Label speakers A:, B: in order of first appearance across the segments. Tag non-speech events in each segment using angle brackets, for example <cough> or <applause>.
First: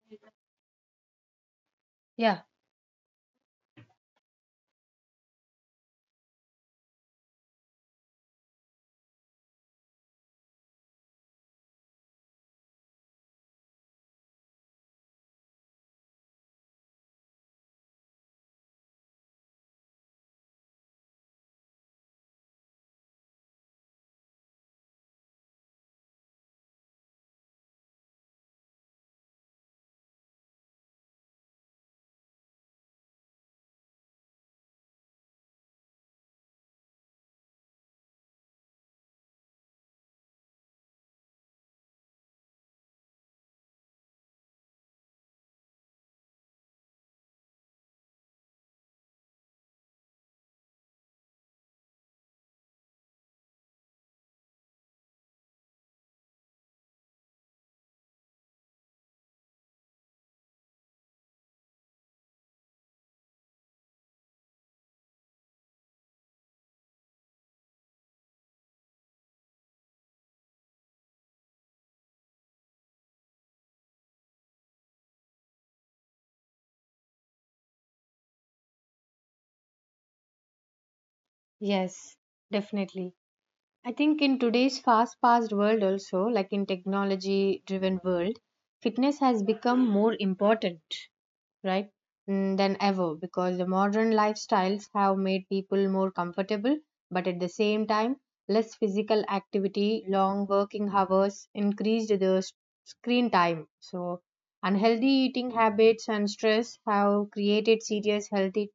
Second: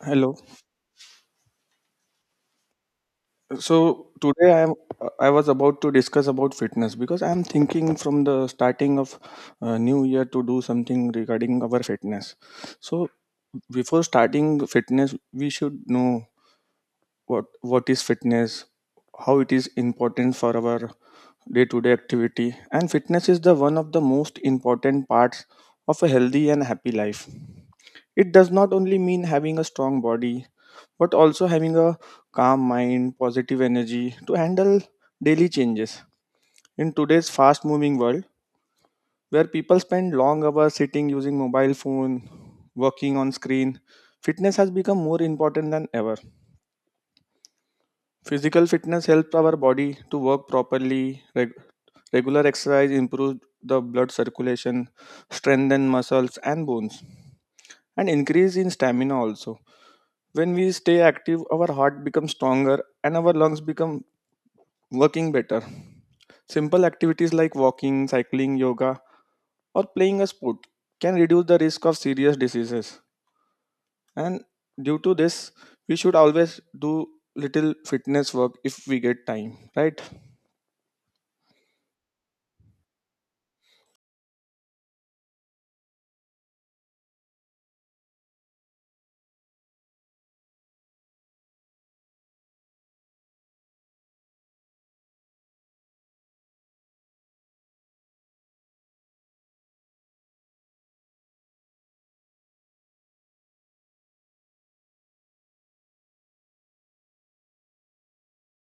A: Hello.
B: Yeah,
A: So today I was about to discuss about fitness because I am thinking from the starting of new year to do something regarding our fitness. So before starting fitness we should know what is fitness, how it is important for our day to day activity, and fitness is the one of the most important parts of a healthy and happy life. It does not only mean having a strong body but also having a calm mind, positive energy to handle daily changes. In today's fast moving world, where people spend long hours sitting using mobile phone, working on screen, fitness has become more important than ever. Physical fitness helps our body to work properly. Regular exercise improves the blood circulation, strengthen muscles and bones, and increase in stamina also. When we stay active our heart becomes stronger and our lungs become working better. Simple activities like walking, cycling, yoga, or playing a sport can reduce the risk of serious diseases. And due to this, we should always do little fitness work if we get time, right?
B: yes, definitely. I think in today's fast-paced world also, like in technology-driven world, fitness has become more important. Right, than ever, because the modern lifestyles have made people more comfortable, but at the same time less physical activity, long working hours, increased the screen time. So unhealthy eating habits and stress have created serious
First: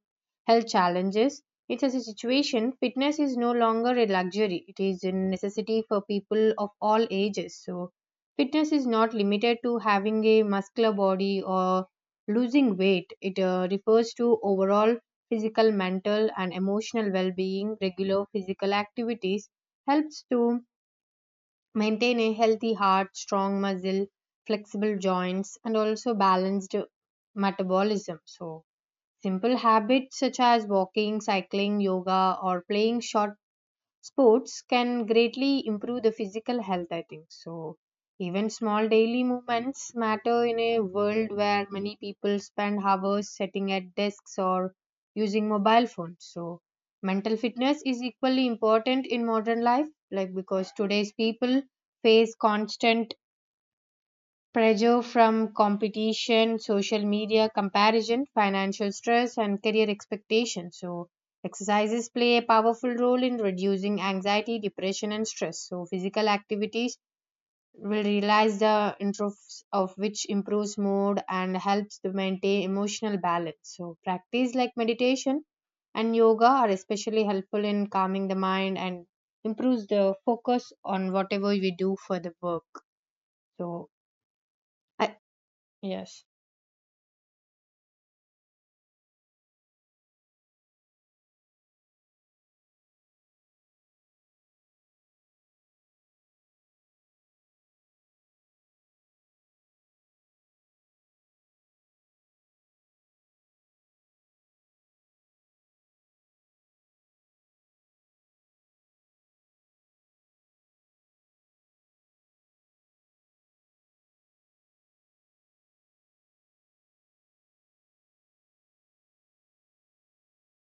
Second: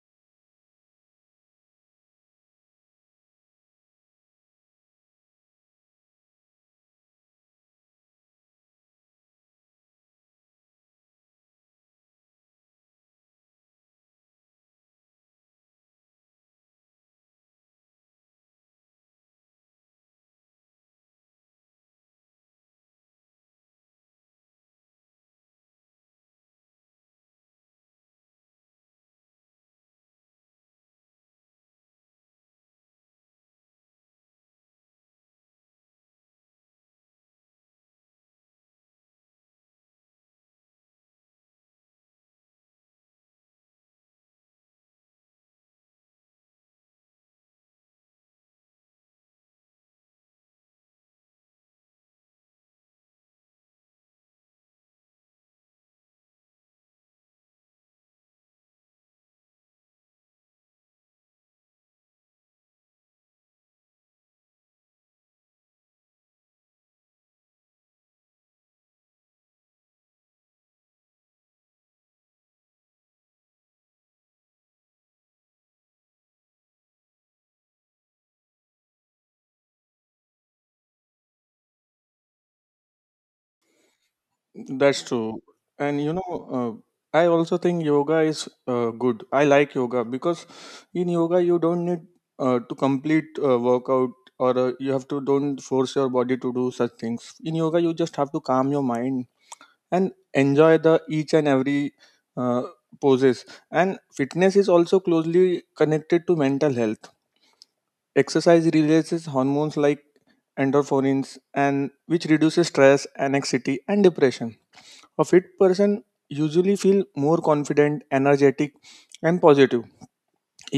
B: health challenges. It's as a situation fitness is no longer a luxury, it is a necessity for people of all ages. So fitness is not limited to having a muscular body or losing weight, it refers to overall physical, mental, and emotional well being. Regular physical activities helps to maintain a healthy heart, strong muscle, flexible joints, and also balanced metabolism. So simple habits such as walking, cycling, yoga, or playing short sports can greatly improve the physical health, I think. So even small daily movements matter in a world where many people spend hours sitting at desks or using mobile phones. So mental fitness is equally important in modern life, like because today's people face constant pressure from competition, social media, comparison, financial stress, and career expectations. So exercises play a powerful role in reducing anxiety, depression, and stress. So physical activities will realize the interests of which improves mood and helps to maintain emotional balance. So practice like meditation and yoga are especially helpful in calming the mind and improves the focus on whatever we do for the work. So,
A: That's
B: I,
A: true. And you
B: yes.
A: know, I also think yoga is good. I like yoga because in yoga you don't need to complete workout, or you have to don't force your body to do such things. In yoga you just have to calm your mind and enjoy the each and every uh, poses. And fitness is also closely connected to mental health. Exercise releases hormones like endorphins, and which reduces stress, anxiety and depression. A fit person usually feel more confident, energetic, and positive.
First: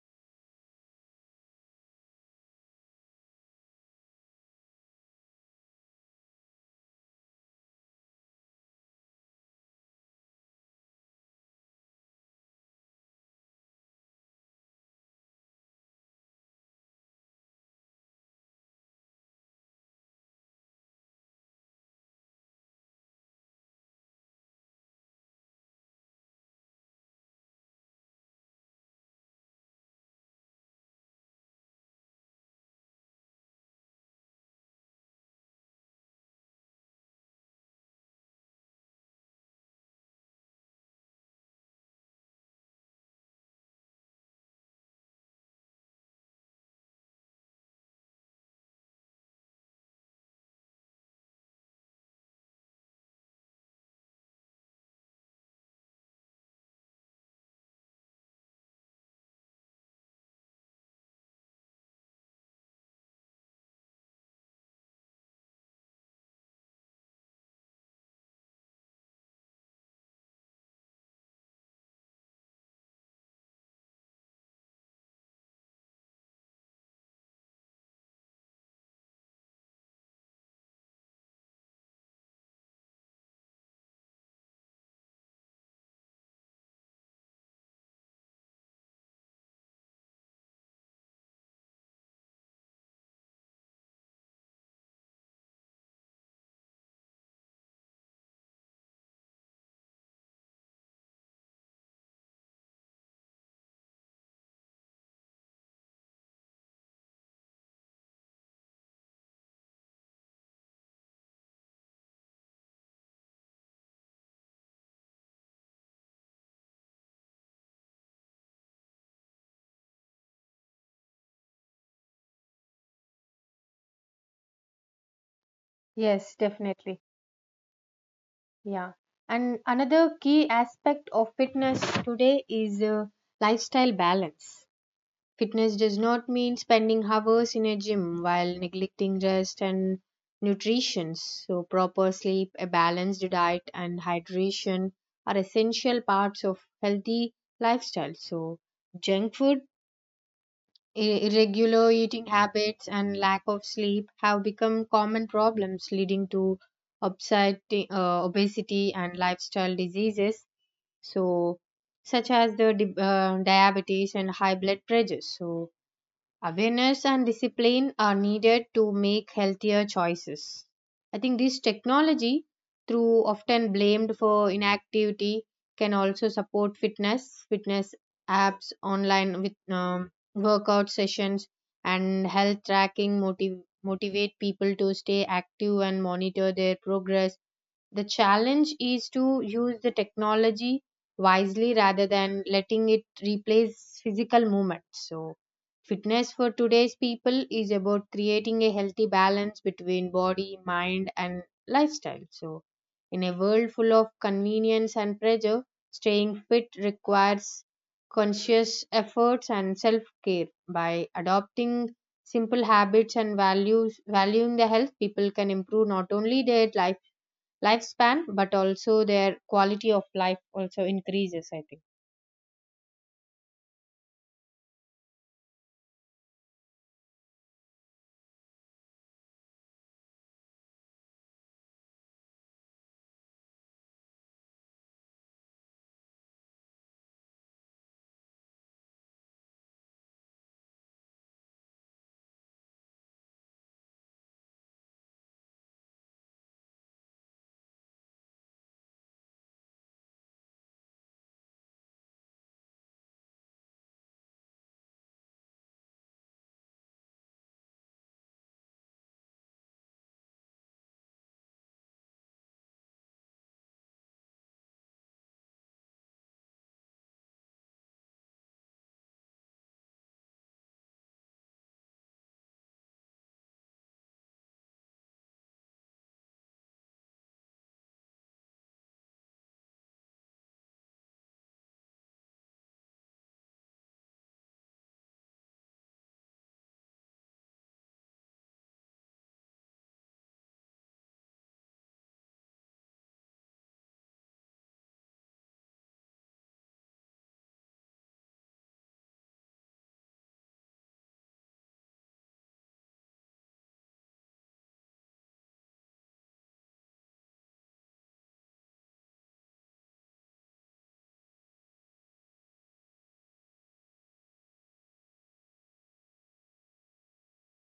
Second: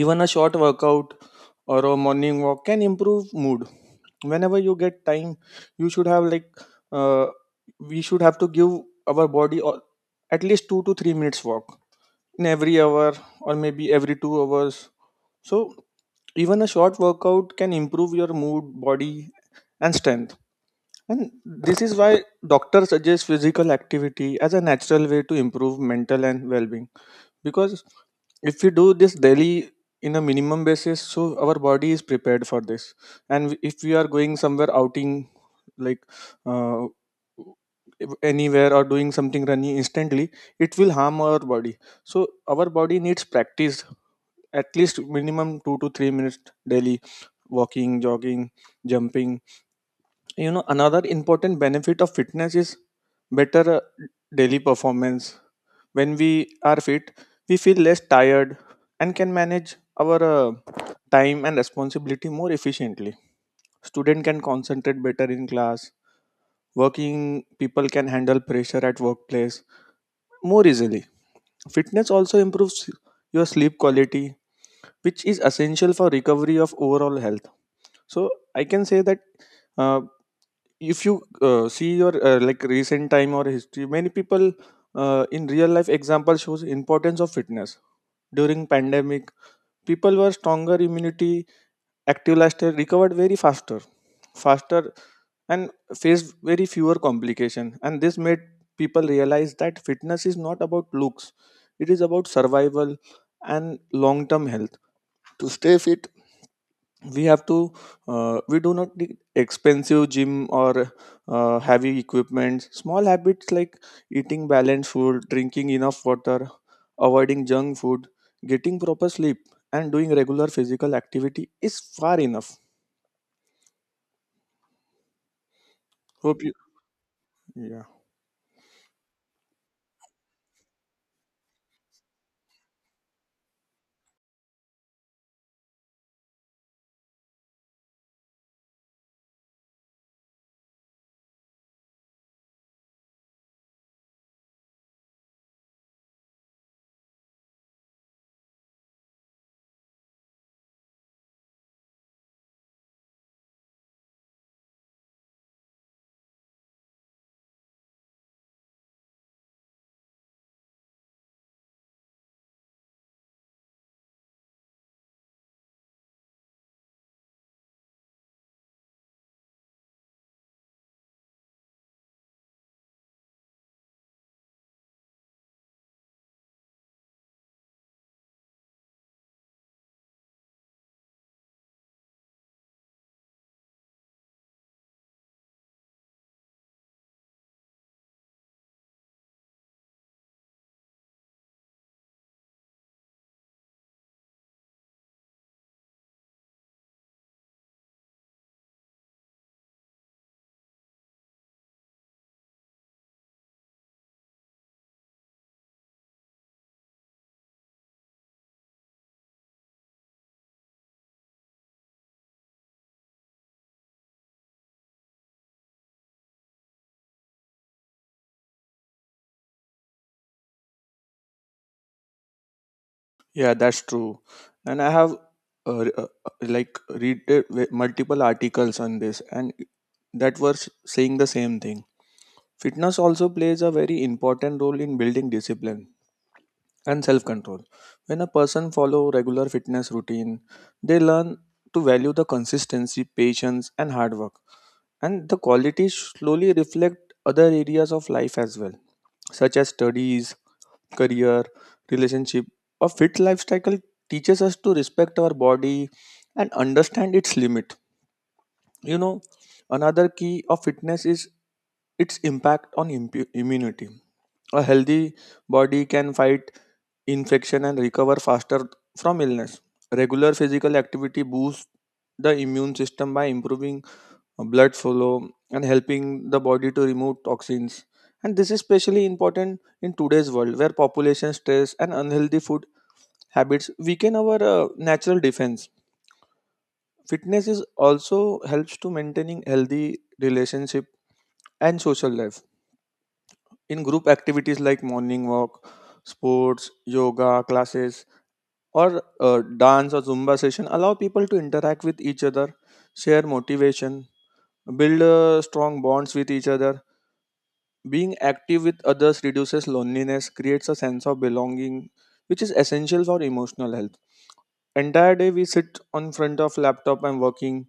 A: Even a short workout or a morning walk can improve mood. Whenever you get time, you should have like uh, we should have to give our body, or at least 2 to 3 minutes walk in every hour, or maybe every 2 hours. So even a short workout can improve your mood, body, and strength. And this is why doctors suggest physical activity as a natural way to improve mental and well-being. Because if we do this daily in a minimum basis, so our body is prepared for this. And if we are going somewhere outing, like uh, anywhere, or doing something running instantly, it will harm our body. So our body needs practice at least minimum 2 to 3 minutes daily, walking, jogging, jumping. You know, another important benefit of fitness is better daily performance. When we are fit, we feel less tired and can manage our time and responsibility more efficiently. Student can concentrate better in class. Working people can handle pressure at workplace more easily. Fitness also improves your sleep quality, which is essential for recovery of overall health. So I can say that uh, if you see your like recent time or history, many people in real life example shows importance of fitness. During pandemic, people were stronger immunity, active lifestyle, recovered very faster and faced very fewer complication, and this made people realize that fitness is not about looks, it is about survival and long term health. To stay fit, we have to we do not need expensive gym or heavy equipment. Small habits like eating balanced food, drinking enough water, avoiding junk food, getting proper sleep, and doing regular physical activity is far enough.
B: Yes,
A: Hope you,
B: definitely.
A: yeah,
B: Yeah. And another key aspect of fitness today is lifestyle balance. Fitness does not mean spending hours in a gym while neglecting rest and nutrition. So proper sleep, a balanced diet, and hydration are essential parts of healthy lifestyle. So junk food, irregular eating habits and lack of sleep have become common problems leading to obesity and lifestyle diseases, so such as the diabetes and high blood pressure. So awareness and discipline are needed to make healthier choices. I think this technology, through often blamed for inactivity, can also support fitness. Fitness apps, online with workout sessions, and health tracking motivate people to stay active and monitor their progress. The challenge is to use the technology wisely rather than letting it replace physical movement. So fitness for today's people is about creating a healthy balance between body, mind, and lifestyle. So in a world full of convenience and pressure, staying fit requires conscious efforts and self care. By adopting simple habits and values, valuing the health, people can improve not only their lifespan, but also their quality of life also increases, I think.
A: yeah, that's true. And I have like read multiple articles on this, and that were saying the same thing. Fitness also plays a very important role in building discipline and self control. When a person follow regular fitness routine, they learn to value the consistency, patience, and hard work. And the qualities slowly reflect other areas of life as well, such as studies, career, relationship. A fit lifestyle teaches us to respect our body and understand its limit. You know, another key of fitness is its impact on immunity. A healthy body can fight infection and recover faster from illness. Regular physical activity boosts the immune system by improving blood flow and helping the body to remove toxins. And this is especially important in today's world where population stress and unhealthy food habits weaken our natural defense. Fitness is also helps to maintaining healthy relationship and social life. In group activities like morning walk, sports, yoga classes, or dance or Zumba session allow people to interact with each other, share motivation, build strong bonds with each other. Being active with others reduces loneliness, creates a sense of belonging, which is essential for emotional health. Entire day we sit on front of laptop and working,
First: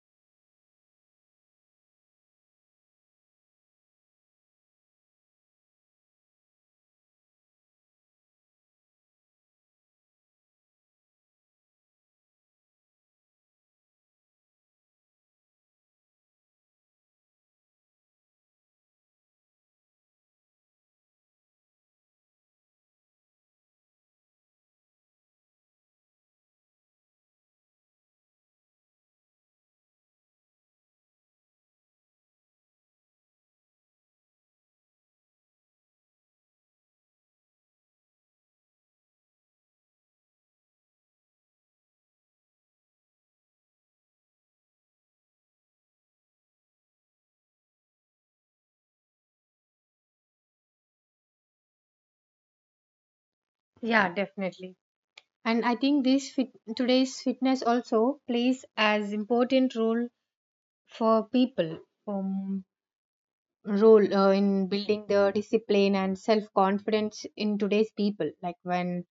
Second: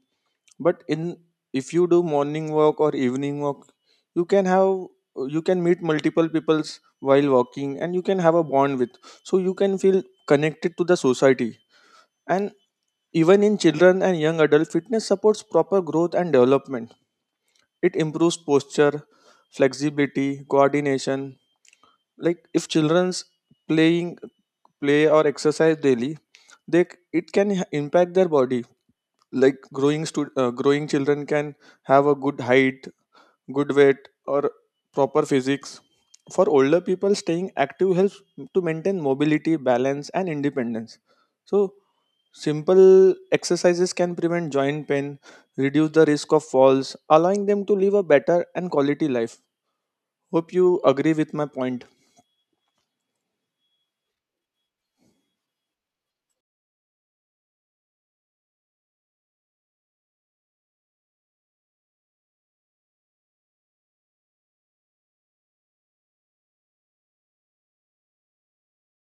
A: but in if you do morning walk or evening walk, you can have you can meet multiple peoples while walking and you can have a bond with. So you can feel connected to the society. And even in children and young adult, fitness supports proper growth and development. It improves posture, flexibility, coordination. Like if children's playing play or exercise daily, they c- it can h- impact their body. Like growing children can have a good height, good weight, or proper physics. For older people, staying active helps to maintain mobility, balance, and independence. So, simple exercises can prevent joint pain, reduce the risk of falls, allowing them to live a better and quality life. Hope you agree with my point.
B: Yeah, definitely. And I think this today's fitness also plays as important role for people, um, role in building the discipline and self confidence in today's people. Like when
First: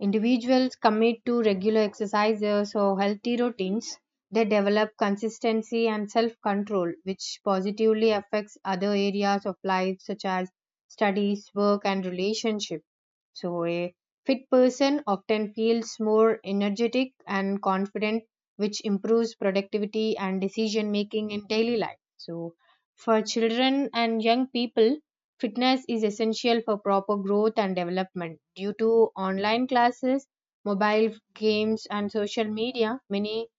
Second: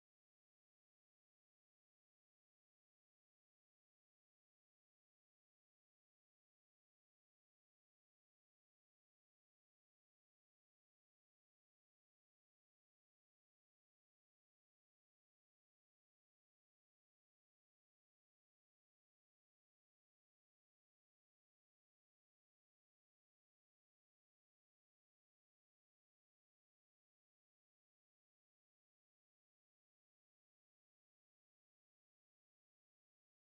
B: individuals commit to regular exercises or healthy routines, they develop consistency and self control, which positively affects other areas of life such as studies, work, and relationship. So a fit person often feels more energetic and confident, which improves productivity and decision making in daily life. So for children and young people, fitness is essential for proper growth and development. Due to online classes, mobile games, and social media, many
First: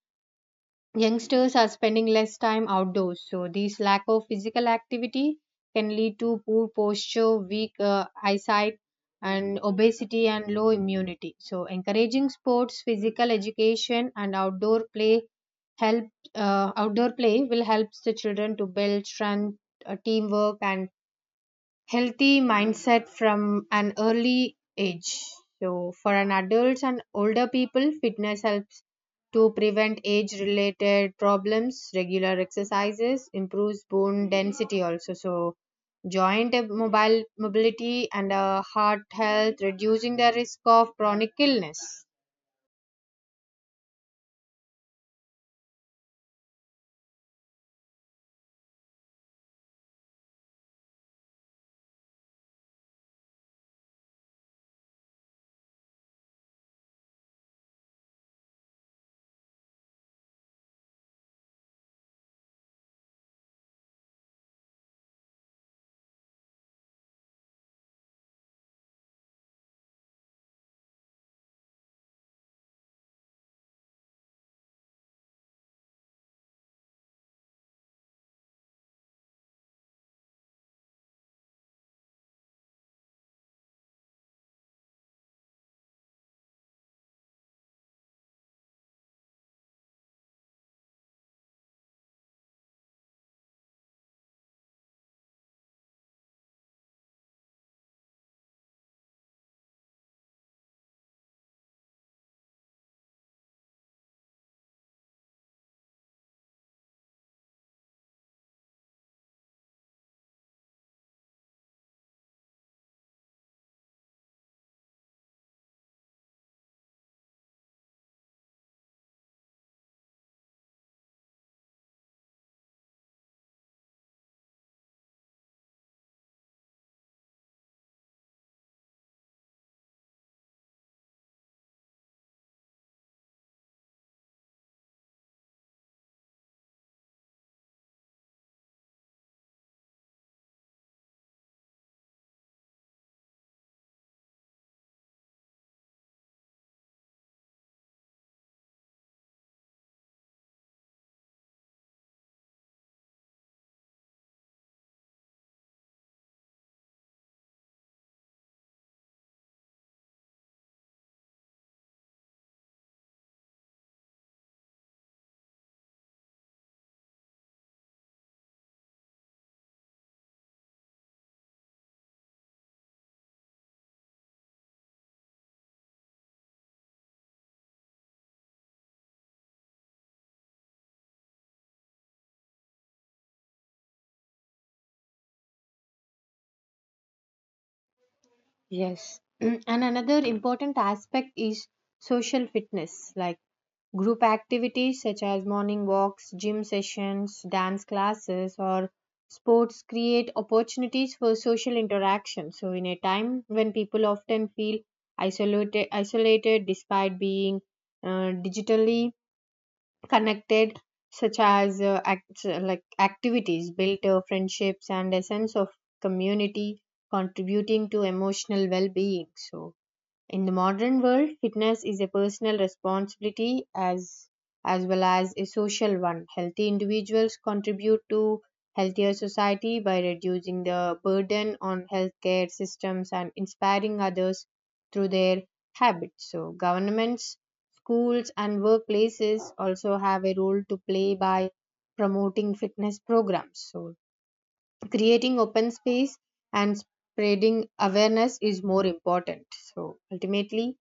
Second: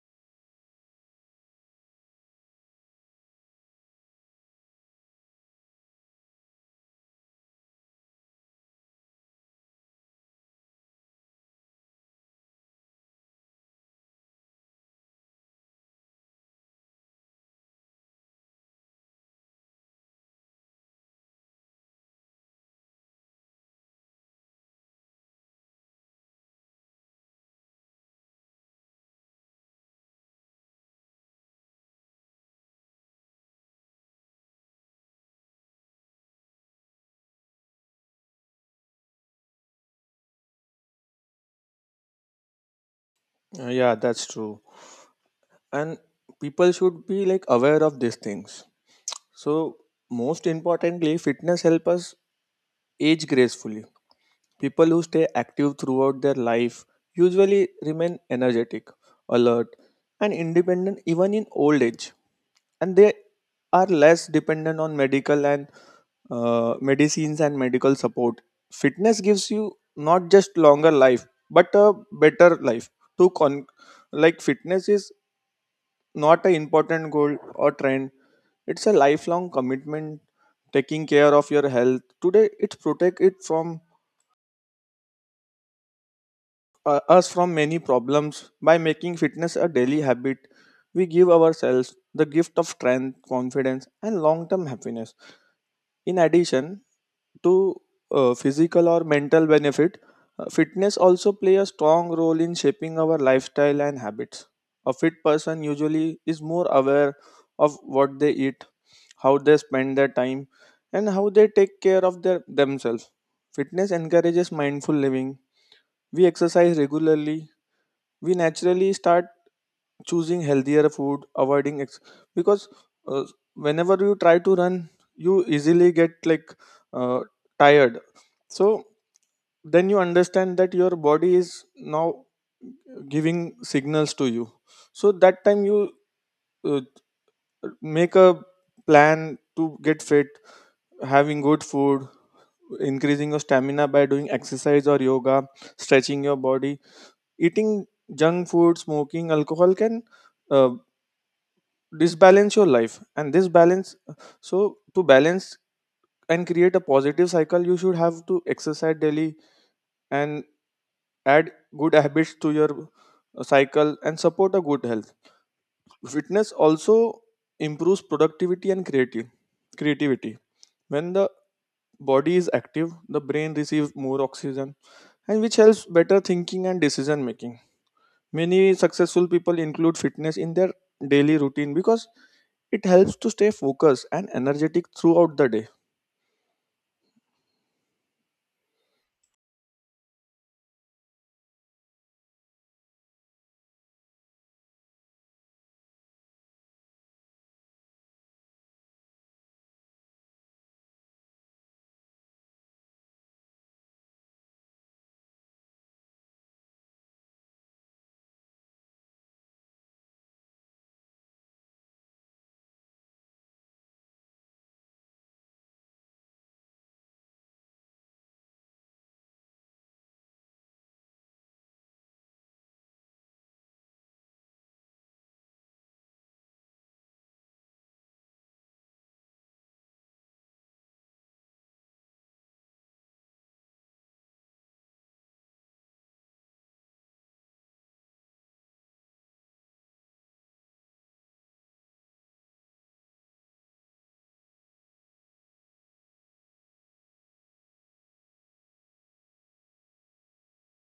B: youngsters are spending less time outdoors, so this lack of physical activity can lead to poor posture, weak eyesight, and obesity and low immunity. So encouraging sports, physical education, and outdoor play help, outdoor play will help the children to build strength, teamwork, and healthy mindset from an early age. So for an adults and older people, fitness helps to prevent age related problems, regular exercises, improves bone density also. So joint mobile mobility and heart health, reducing the risk of chronic illness.
A: Yeah, that's true. And people should be like aware of these things. So, most importantly, fitness help us age gracefully. People who stay active throughout their life usually remain energetic, alert, and independent even in old age, and they are less dependent on medical and medicines and medical support. Fitness gives you not just longer life but a better life. To con- like fitness is not an important goal or trend. It's a lifelong commitment, taking care of your health. Today, it protects it from us from many problems. By making fitness a daily habit, we give ourselves the gift of strength, confidence, and long-term happiness. In addition, to physical or mental benefit, fitness also play a strong role in shaping our lifestyle and habits. A fit person usually is more aware of what they eat, how they spend their time, and how they take care of their themselves. Fitness encourages mindful living. We exercise regularly, we naturally start choosing healthier food, avoiding because uh, whenever you try to run, you easily get like uh, tired. So then you understand that your body is now giving signals to you. So that time you uh, make a plan to get fit, having good food, increasing your stamina by doing exercise or yoga, stretching your body. Eating junk food, smoking, alcohol can uh, disbalance your life and this balance. So to balance and create a positive cycle, you should have to exercise daily and add good habits to your cycle and support a good health. Fitness also improves productivity and creative creativity. When the body is active, the brain receives more oxygen, and which helps better thinking and decision making. Many successful people include fitness in their daily routine because it helps to stay focused and energetic throughout the day.
B: Yes. <clears throat> And another important aspect is social fitness, like group activities such as morning walks, gym sessions, dance classes, or sports create opportunities for social interaction. So in a time when people often feel isolated despite being digitally connected, such as activities build friendships and a sense of community, contributing to emotional well-being. So in the modern world, fitness is a personal responsibility as well as a social one. Healthy individuals contribute to healthier society by reducing the burden on healthcare systems and inspiring others through their habits. So governments, schools and workplaces also have a role to play by promoting fitness programs. So creating open space and spreading awareness is more important. So ultimately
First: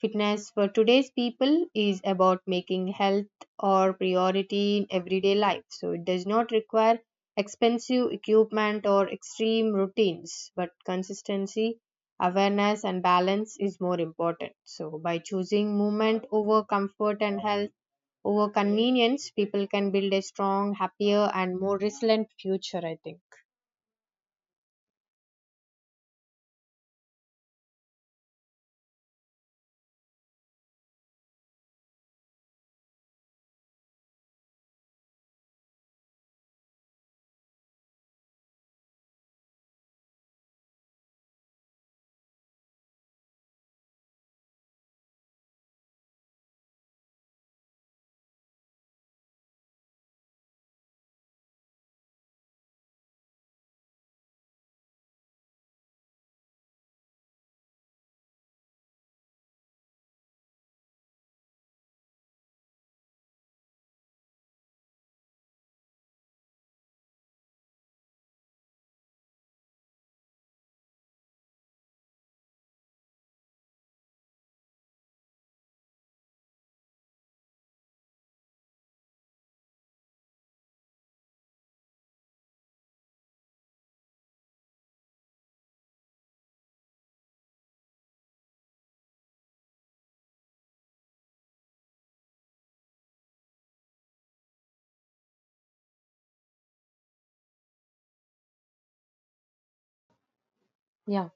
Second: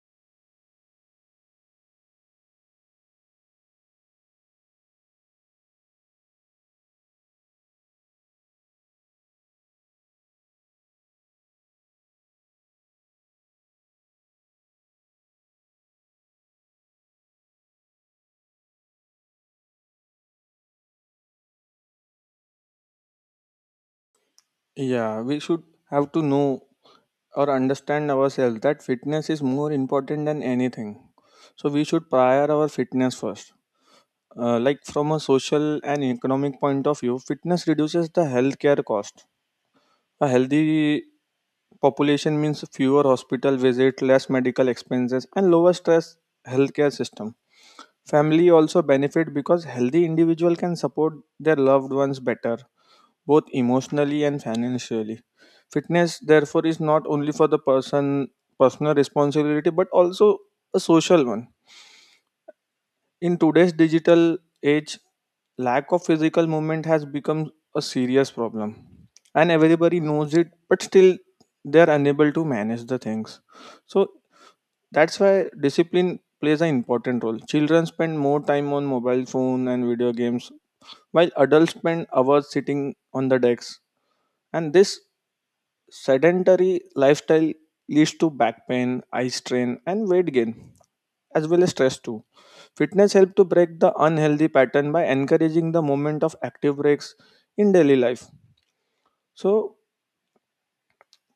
B: fitness for today's people is about making health or priority in everyday life. So it does not require expensive equipment or extreme routines, but consistency, awareness and balance is more important. So by choosing movement over comfort and health over convenience, people can build a strong, happier and more resilient future, I think.
A: Yeah, we should have to know or understand ourselves that fitness is more important than anything. So we should prior our fitness first. Like from a social and economic point of view, fitness reduces the healthcare cost. A healthy population means fewer hospital visits, less medical expenses, and lower stress healthcare system. Family also benefit because healthy individual can support their loved ones better, both emotionally and financially. Fitness, therefore, is not only for the personal responsibility, but also a social one. In today's digital age, lack of physical movement has become a serious problem. And everybody knows it, but still they are unable to manage the things. So that's why discipline plays an important role. Children spend more time on mobile phone and video games, while adults spend hours sitting on the decks. And this sedentary lifestyle leads to back pain, eye strain, and weight gain, as well as stress too. Fitness helps to break the unhealthy pattern by encouraging the movement of active breaks in daily life. So,
B: Yeah.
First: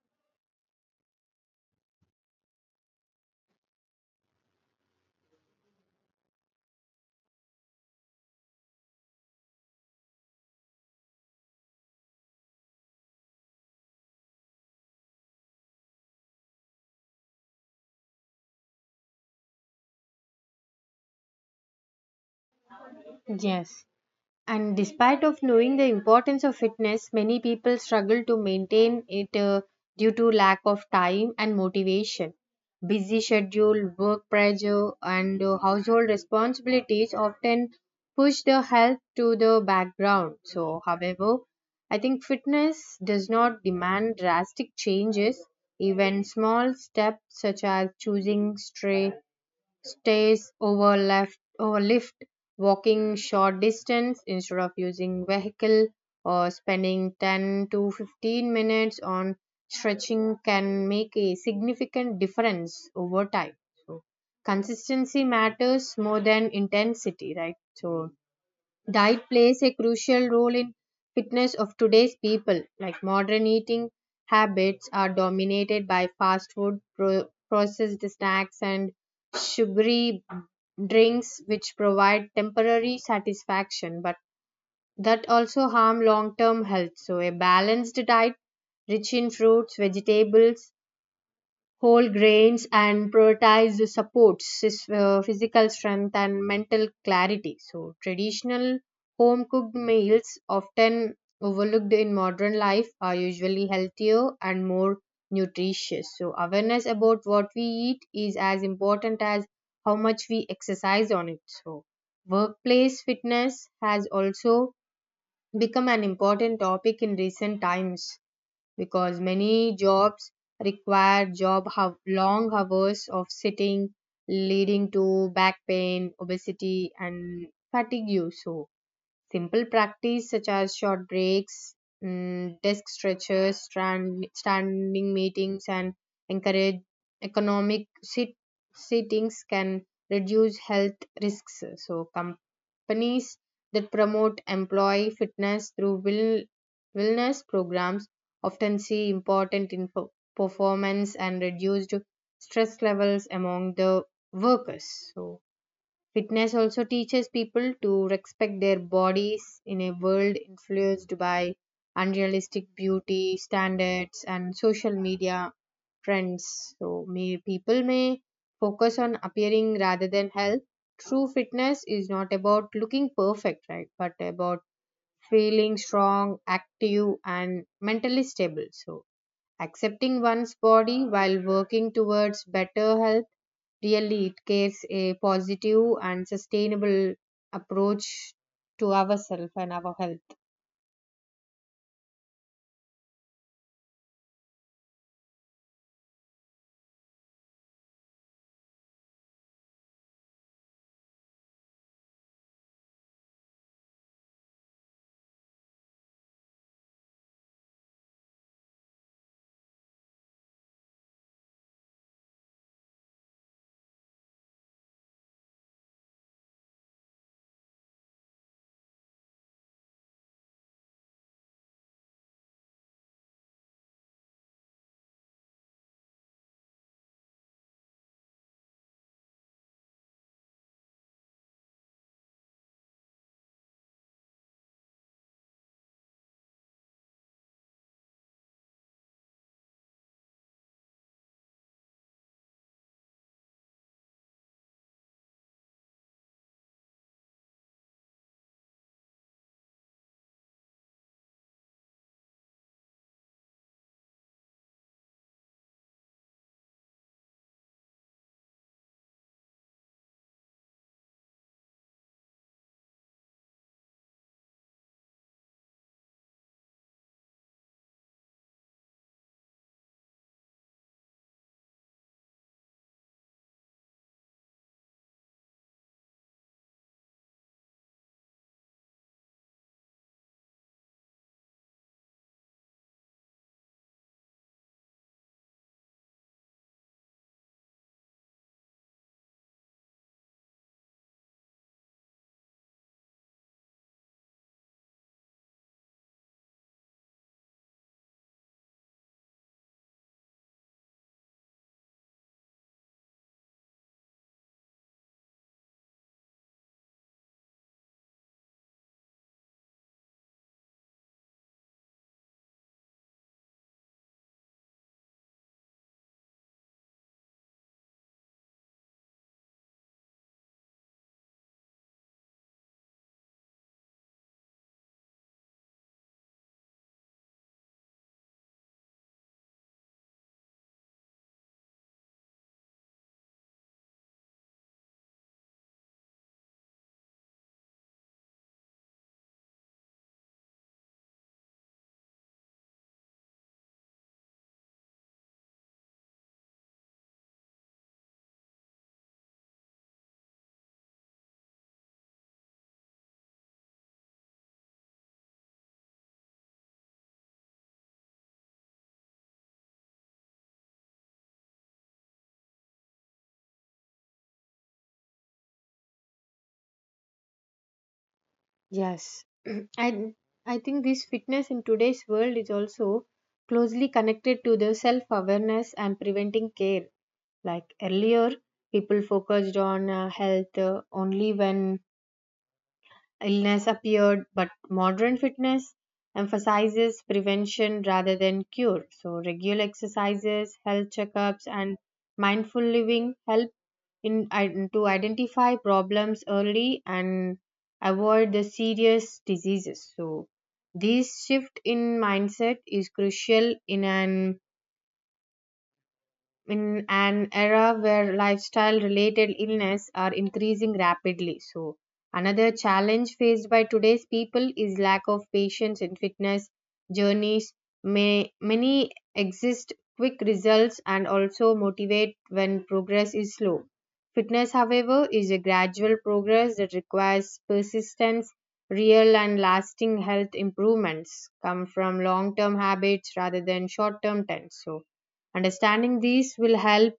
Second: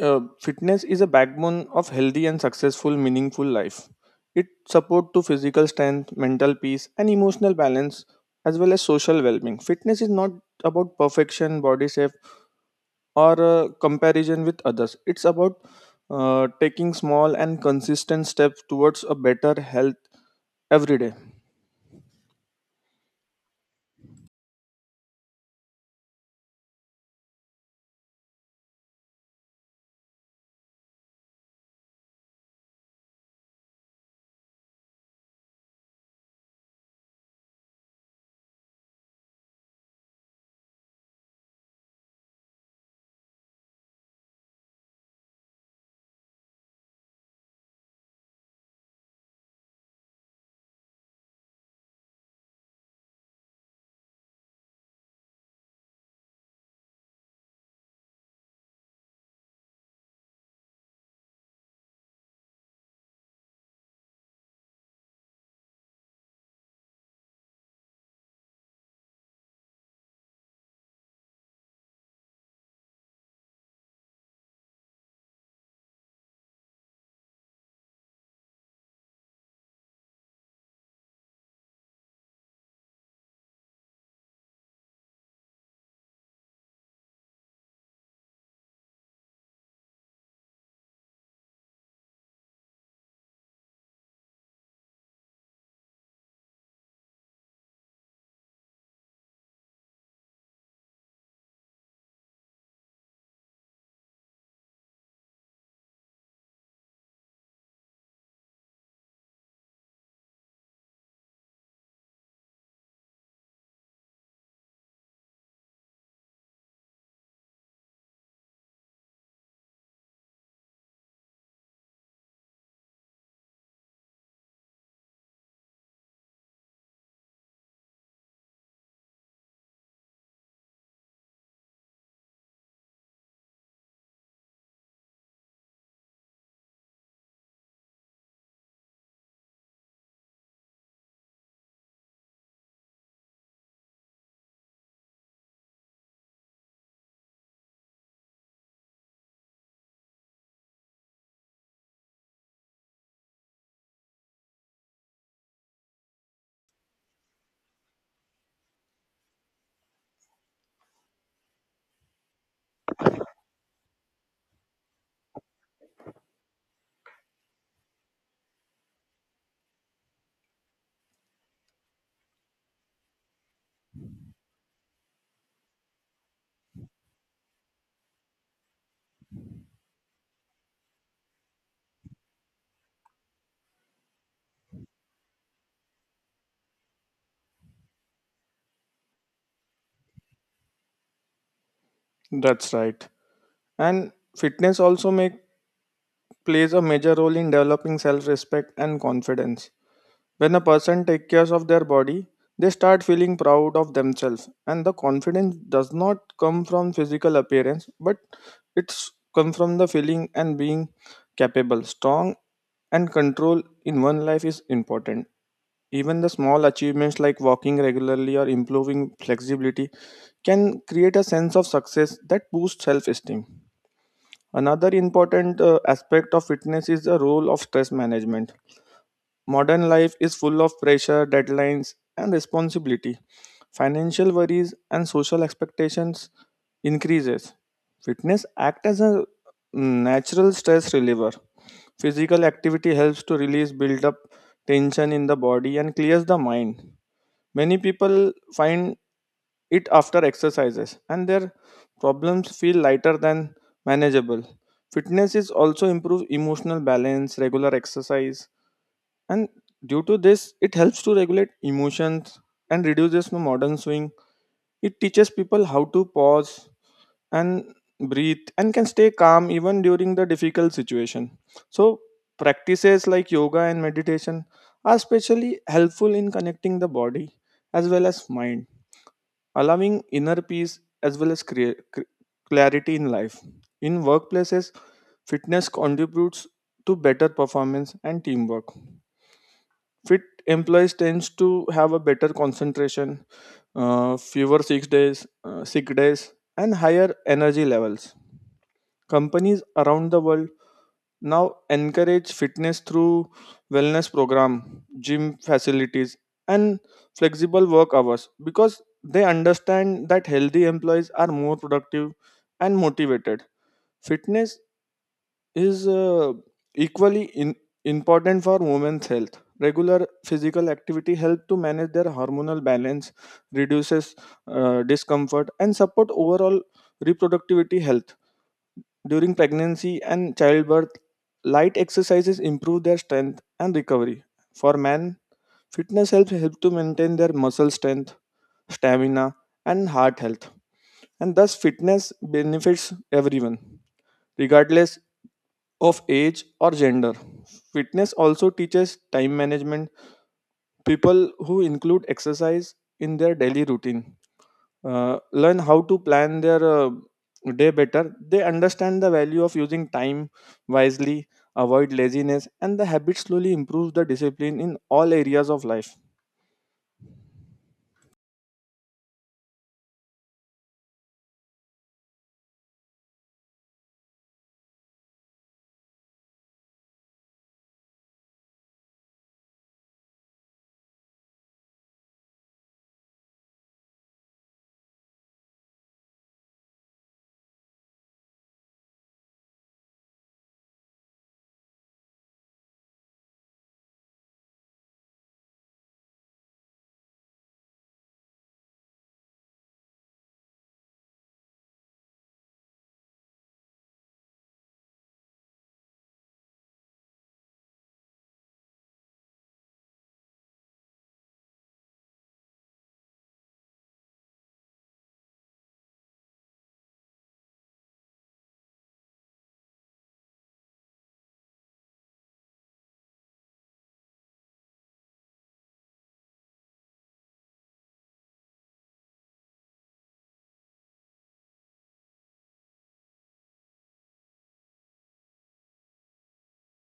A: fitness is a backbone of healthy and successful, meaningful life. It support to physical strength, mental peace, and emotional balance, as well as social well-being. Fitness is not about perfection, body shape, or comparison with others. It's about taking small and consistent steps towards a better health every day.
B: Yes. And despite of knowing the importance of fitness, many people struggle to maintain it due to lack of time and motivation. Busy schedule, work pressure, and household responsibilities often push the health to the background. So however, I think fitness does not demand drastic changes. Even small steps such as choosing stray stays over left over lift, walking short distance instead of using vehicle, or spending 10 to 15 minutes on stretching can make a significant difference over time. So consistency matters more than intensity, right? So diet plays a crucial role in fitness of today's people. Like modern eating habits are dominated by fast food, processed snacks and sugary drinks, which provide temporary satisfaction but that also harm long term health. So a balanced diet rich in fruits, vegetables, whole grains, and prioritize the supports physical strength and mental clarity. So traditional home cooked meals, often overlooked in modern life, are usually healthier and more nutritious. So awareness about what we eat is as important as how much we exercise on it. So workplace fitness has also become an important topic in recent times, because many jobs require long hours of sitting, leading to back pain, obesity and fatigue. So simple practice such as short breaks, desk stretches, standing meetings, and encourage economic sittings can reduce health risks. So companies that promote employee fitness through wellness programs often see important in performance and reduced stress levels among the workers. So fitness also teaches people to respect their bodies in a world influenced by unrealistic beauty standards and social media trends. So, people may focus on appearing rather than health. True fitness is not about looking perfect, right? But about feeling strong, active, and mentally stable. So accepting one's body while working towards better health really, it gives a positive and sustainable approach to ourselves and our health.
A: That's right. And fitness also make plays a major role in developing self-respect and confidence. When a person takes care of their body, they start feeling proud of themselves, and the confidence does not come from physical appearance, but it's come from the feeling and being capable, strong, and control in one life is important. Even the small achievements like walking regularly or improving flexibility can create a sense of success that boosts self esteem. Another important aspect of fitness is the role of stress management. Modern life is full of pressure, deadlines, and responsibility. Financial worries and social expectations increases. Fitness act as a natural stress reliever. Physical activity helps to release build up tension in the body and clears the mind. Many people find it after exercises and their problems feel lighter than manageable. Fitness is also improve emotional balance, regular exercise, and due to this, it helps to regulate emotions and reduces the modern swing. It teaches people how to pause and breathe and can stay calm even during the difficult situation. So practices like yoga and meditation are especially helpful in connecting the body as well as mind allowing inner peace as well as clarity in life. In workplaces, fitness contributes to better performance and teamwork. Fit employees tends to have a better concentration, fewer sick days, and higher energy levels. Companies around the world now encourage fitness through wellness program, gym facilities and flexible work hours because they understand that healthy employees are more productive and motivated. Fitness is equally in, important for women's health. Regular physical activity helps to manage their hormonal balance, reduces discomfort and support overall reproductivity health during pregnancy and childbirth, light exercises improve their strength and recovery. For men, fitness help to maintain their muscle strength, stamina, and heart health. And thus, fitness benefits everyone, regardless of age or gender. Fitness also teaches time management. People who include exercise in their daily routine learn how to plan their day better. They understand the value of using time wisely, avoid laziness, and the habit slowly improves the discipline in all areas of life.
B: Yes. <clears throat> And I think this fitness in today's world is also closely connected to the self awareness and preventing care. Like earlier, people focused on health only when illness appeared, but modern fitness emphasizes prevention rather than cure. So regular exercises, health checkups, and mindful living help to identify problems early and avoid the serious diseases. So this shift in mindset is crucial in an era where lifestyle related illness are increasing rapidly. So another challenge faced by today's people is lack of patience in fitness journeys. May many exist quick results and also motivate when progress is slow. Fitness, however, is a gradual progress that requires persistence. Real and lasting health improvements come from long term habits rather than short term trends. So understanding these will help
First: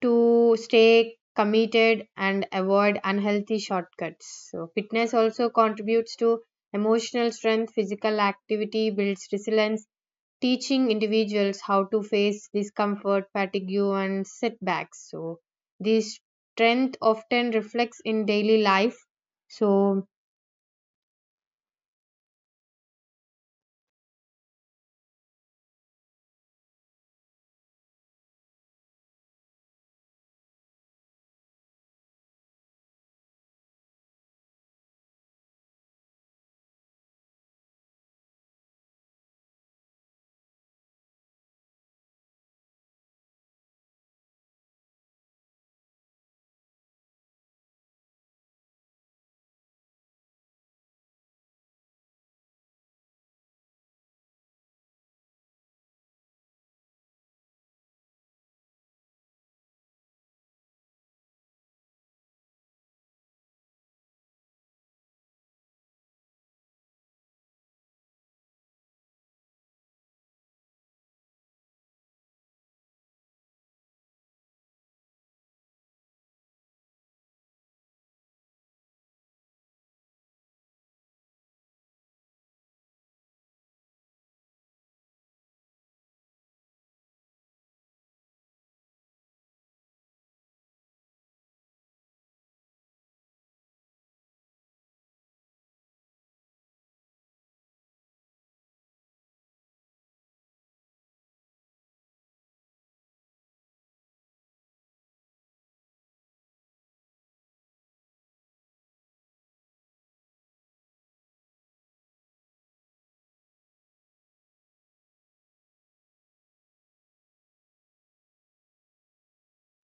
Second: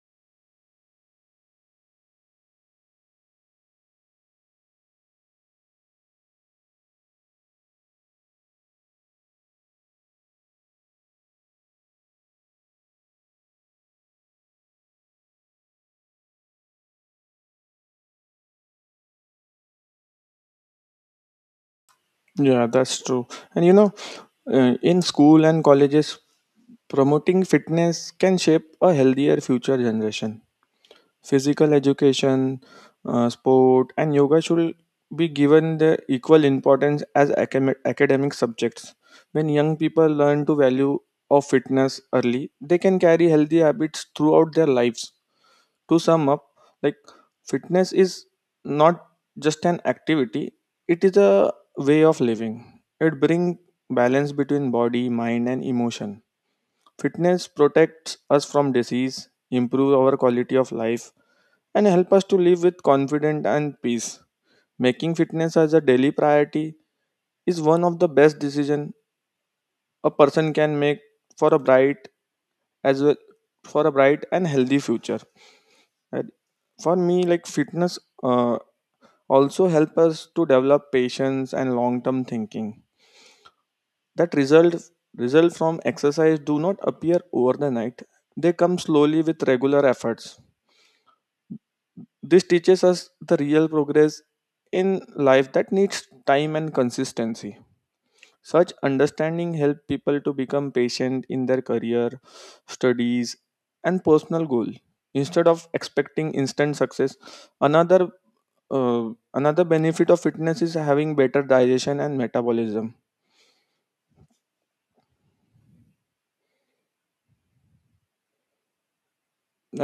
B: to stay committed and avoid unhealthy shortcuts. So fitness also contributes to emotional strength, physical activity builds resilience, teaching individuals how to face discomfort, fatigue, and setbacks. So this strength often reflects in daily life. So
A: Yeah, that's true. And you know, in school and colleges, promoting fitness can shape a healthier future generation. Physical education, sport, and yoga should be given the equal importance as academic subjects. When young people learn to value of fitness early, they can carry healthy habits throughout their lives. To sum up, like fitness is not just an activity; it is a way of living. It brings balance between body, mind, and emotion. Fitness protects us from disease, improve our quality of life, and help us to live with confidence and peace. Making fitness as a daily priority is one of the best decisions a person can make for a bright as well for a bright and healthy future. And for me, like fitness also help us to develop patience and long-term thinking. That result from exercise do not appear over the night. They come slowly with regular efforts. This teaches us the real progress in life that needs time and consistency. Such understanding help people to become patient in their career, studies, and personal goal. Instead of expecting instant success, another another benefit of fitness is having better digestion and metabolism.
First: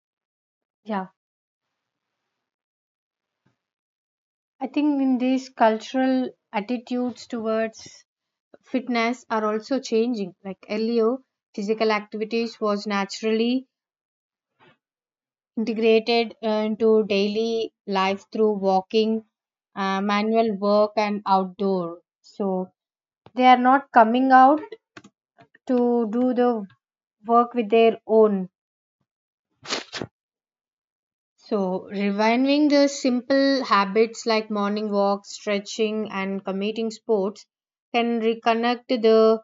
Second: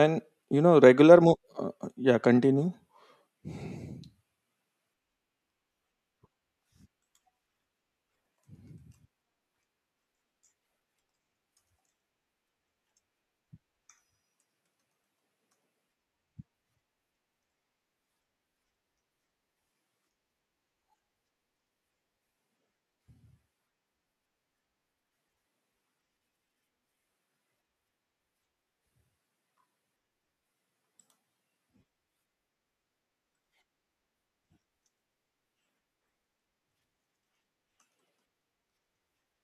A: And you know,
B: yeah,
A: yeah, continue.
B: I think in these cultural attitudes towards fitness are also changing. Like earlier, physical activities was naturally integrated into daily life through walking, manual work, and outdoor. So they are not coming out to do the work with their own. So reviving the simple habits like morning walks, stretching, and committing sports can reconnect the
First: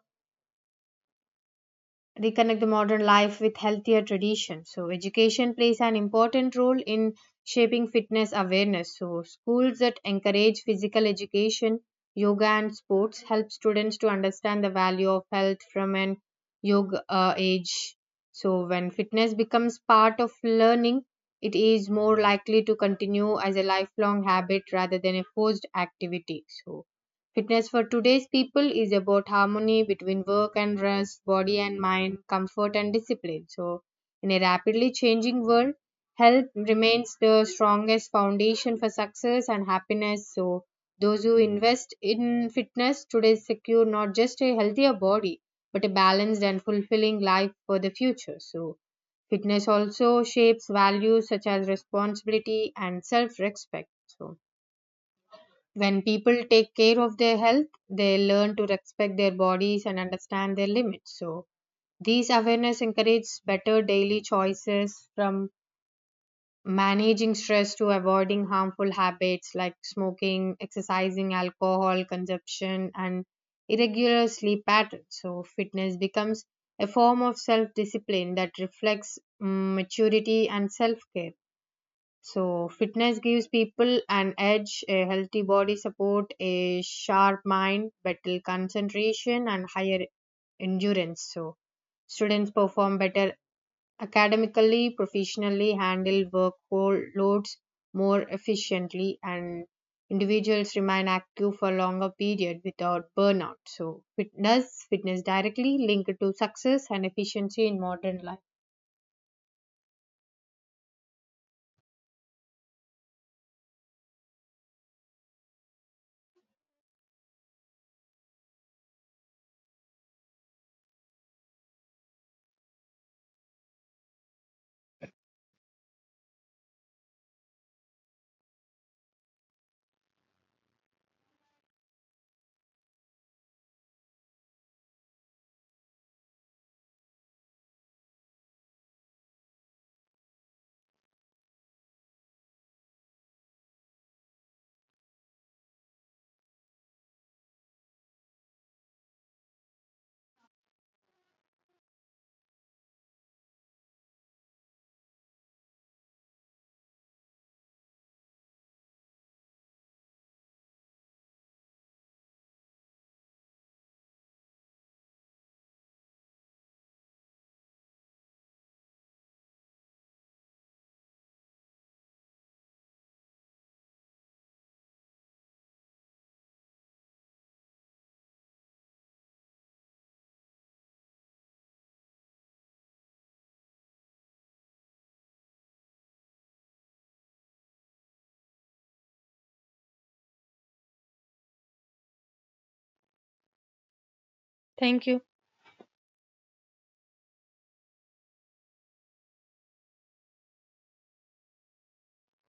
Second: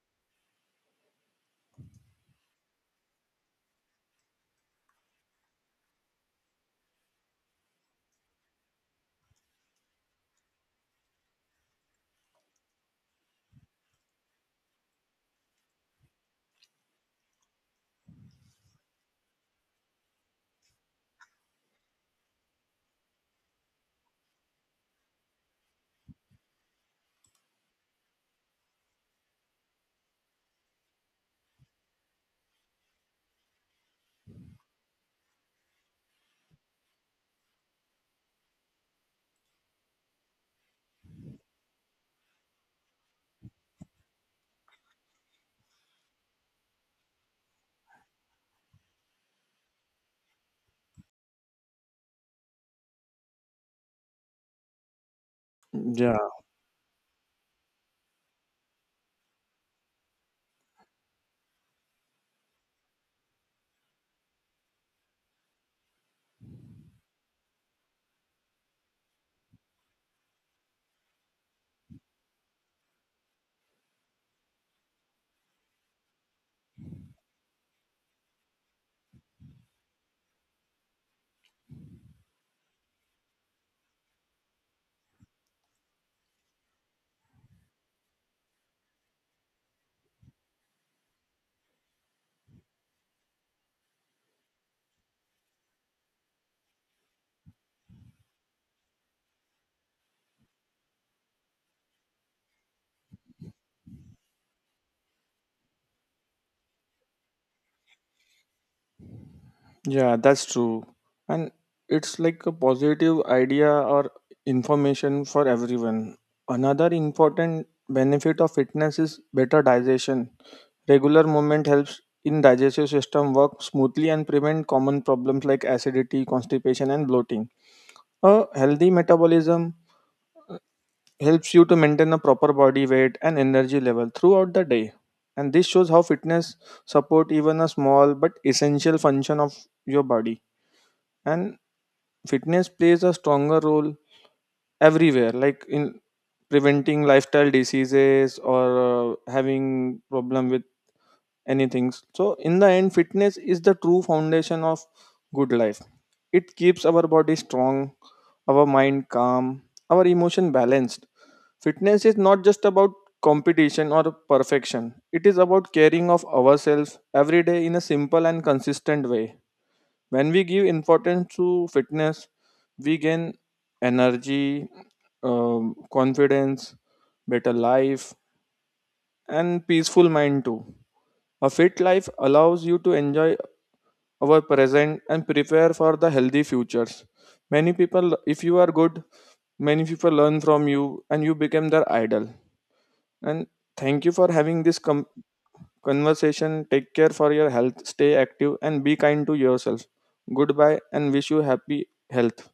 B: modern life with healthier traditions. So education plays an important role in shaping fitness awareness. So schools that encourage physical education, yoga, and sports help students to understand the value of health from an yoga age. So when fitness becomes part of learning, it is more likely to continue as a lifelong habit rather than a forced activity. So fitness for today's people is about harmony between work and rest, body and mind, comfort and discipline. So in a rapidly changing world, health remains the strongest foundation for success and happiness. So those who invest in fitness today secure not just a healthier body, but a balanced and fulfilling life for the future. So fitness also shapes values such as responsibility and self respect. So when
A: Yeah.
B: people take care of their health, they learn to respect their bodies and understand their limits. So these awareness encourages better daily choices from managing stress to avoiding harmful habits like smoking, exercising, alcohol consumption, and irregular sleep patterns. So fitness becomes a form of self discipline that reflects maturity and self care. So fitness gives people an edge, a healthy body support, a sharp mind, better concentration, and higher endurance. So students perform better academically, professionally, handle work loads more efficiently, and individuals remain active for longer period without burnout. So, fitness directly linked to success and efficiency in modern life.
A: Yeah, that's true. And it's like a positive idea or information for everyone. Another important benefit of fitness is better digestion. Regular movement helps in digestive system work smoothly and prevent common problems like acidity, constipation and bloating. A healthy metabolism helps you to maintain a proper body weight and energy level throughout the day. And this shows how fitness support even a small but essential function of your body. And fitness plays a stronger role everywhere like in preventing lifestyle diseases or having problem with anything. So in the end, fitness is the true foundation of good life. It keeps our body strong, our mind calm, our emotion balanced. Fitness is not just about competition or perfection. It is about caring of ourselves every day in a simple and consistent way. When we give importance to fitness, we gain energy, confidence, better life, and peaceful mind too. A fit life allows you to enjoy our present and prepare for the healthy futures. Many people, if you are good, many people learn from you and you become their idol. And thank you for having
B: Thank you.
A: conversation. Take care for your health, stay active, and be kind to yourself. Goodbye and wish you happy health.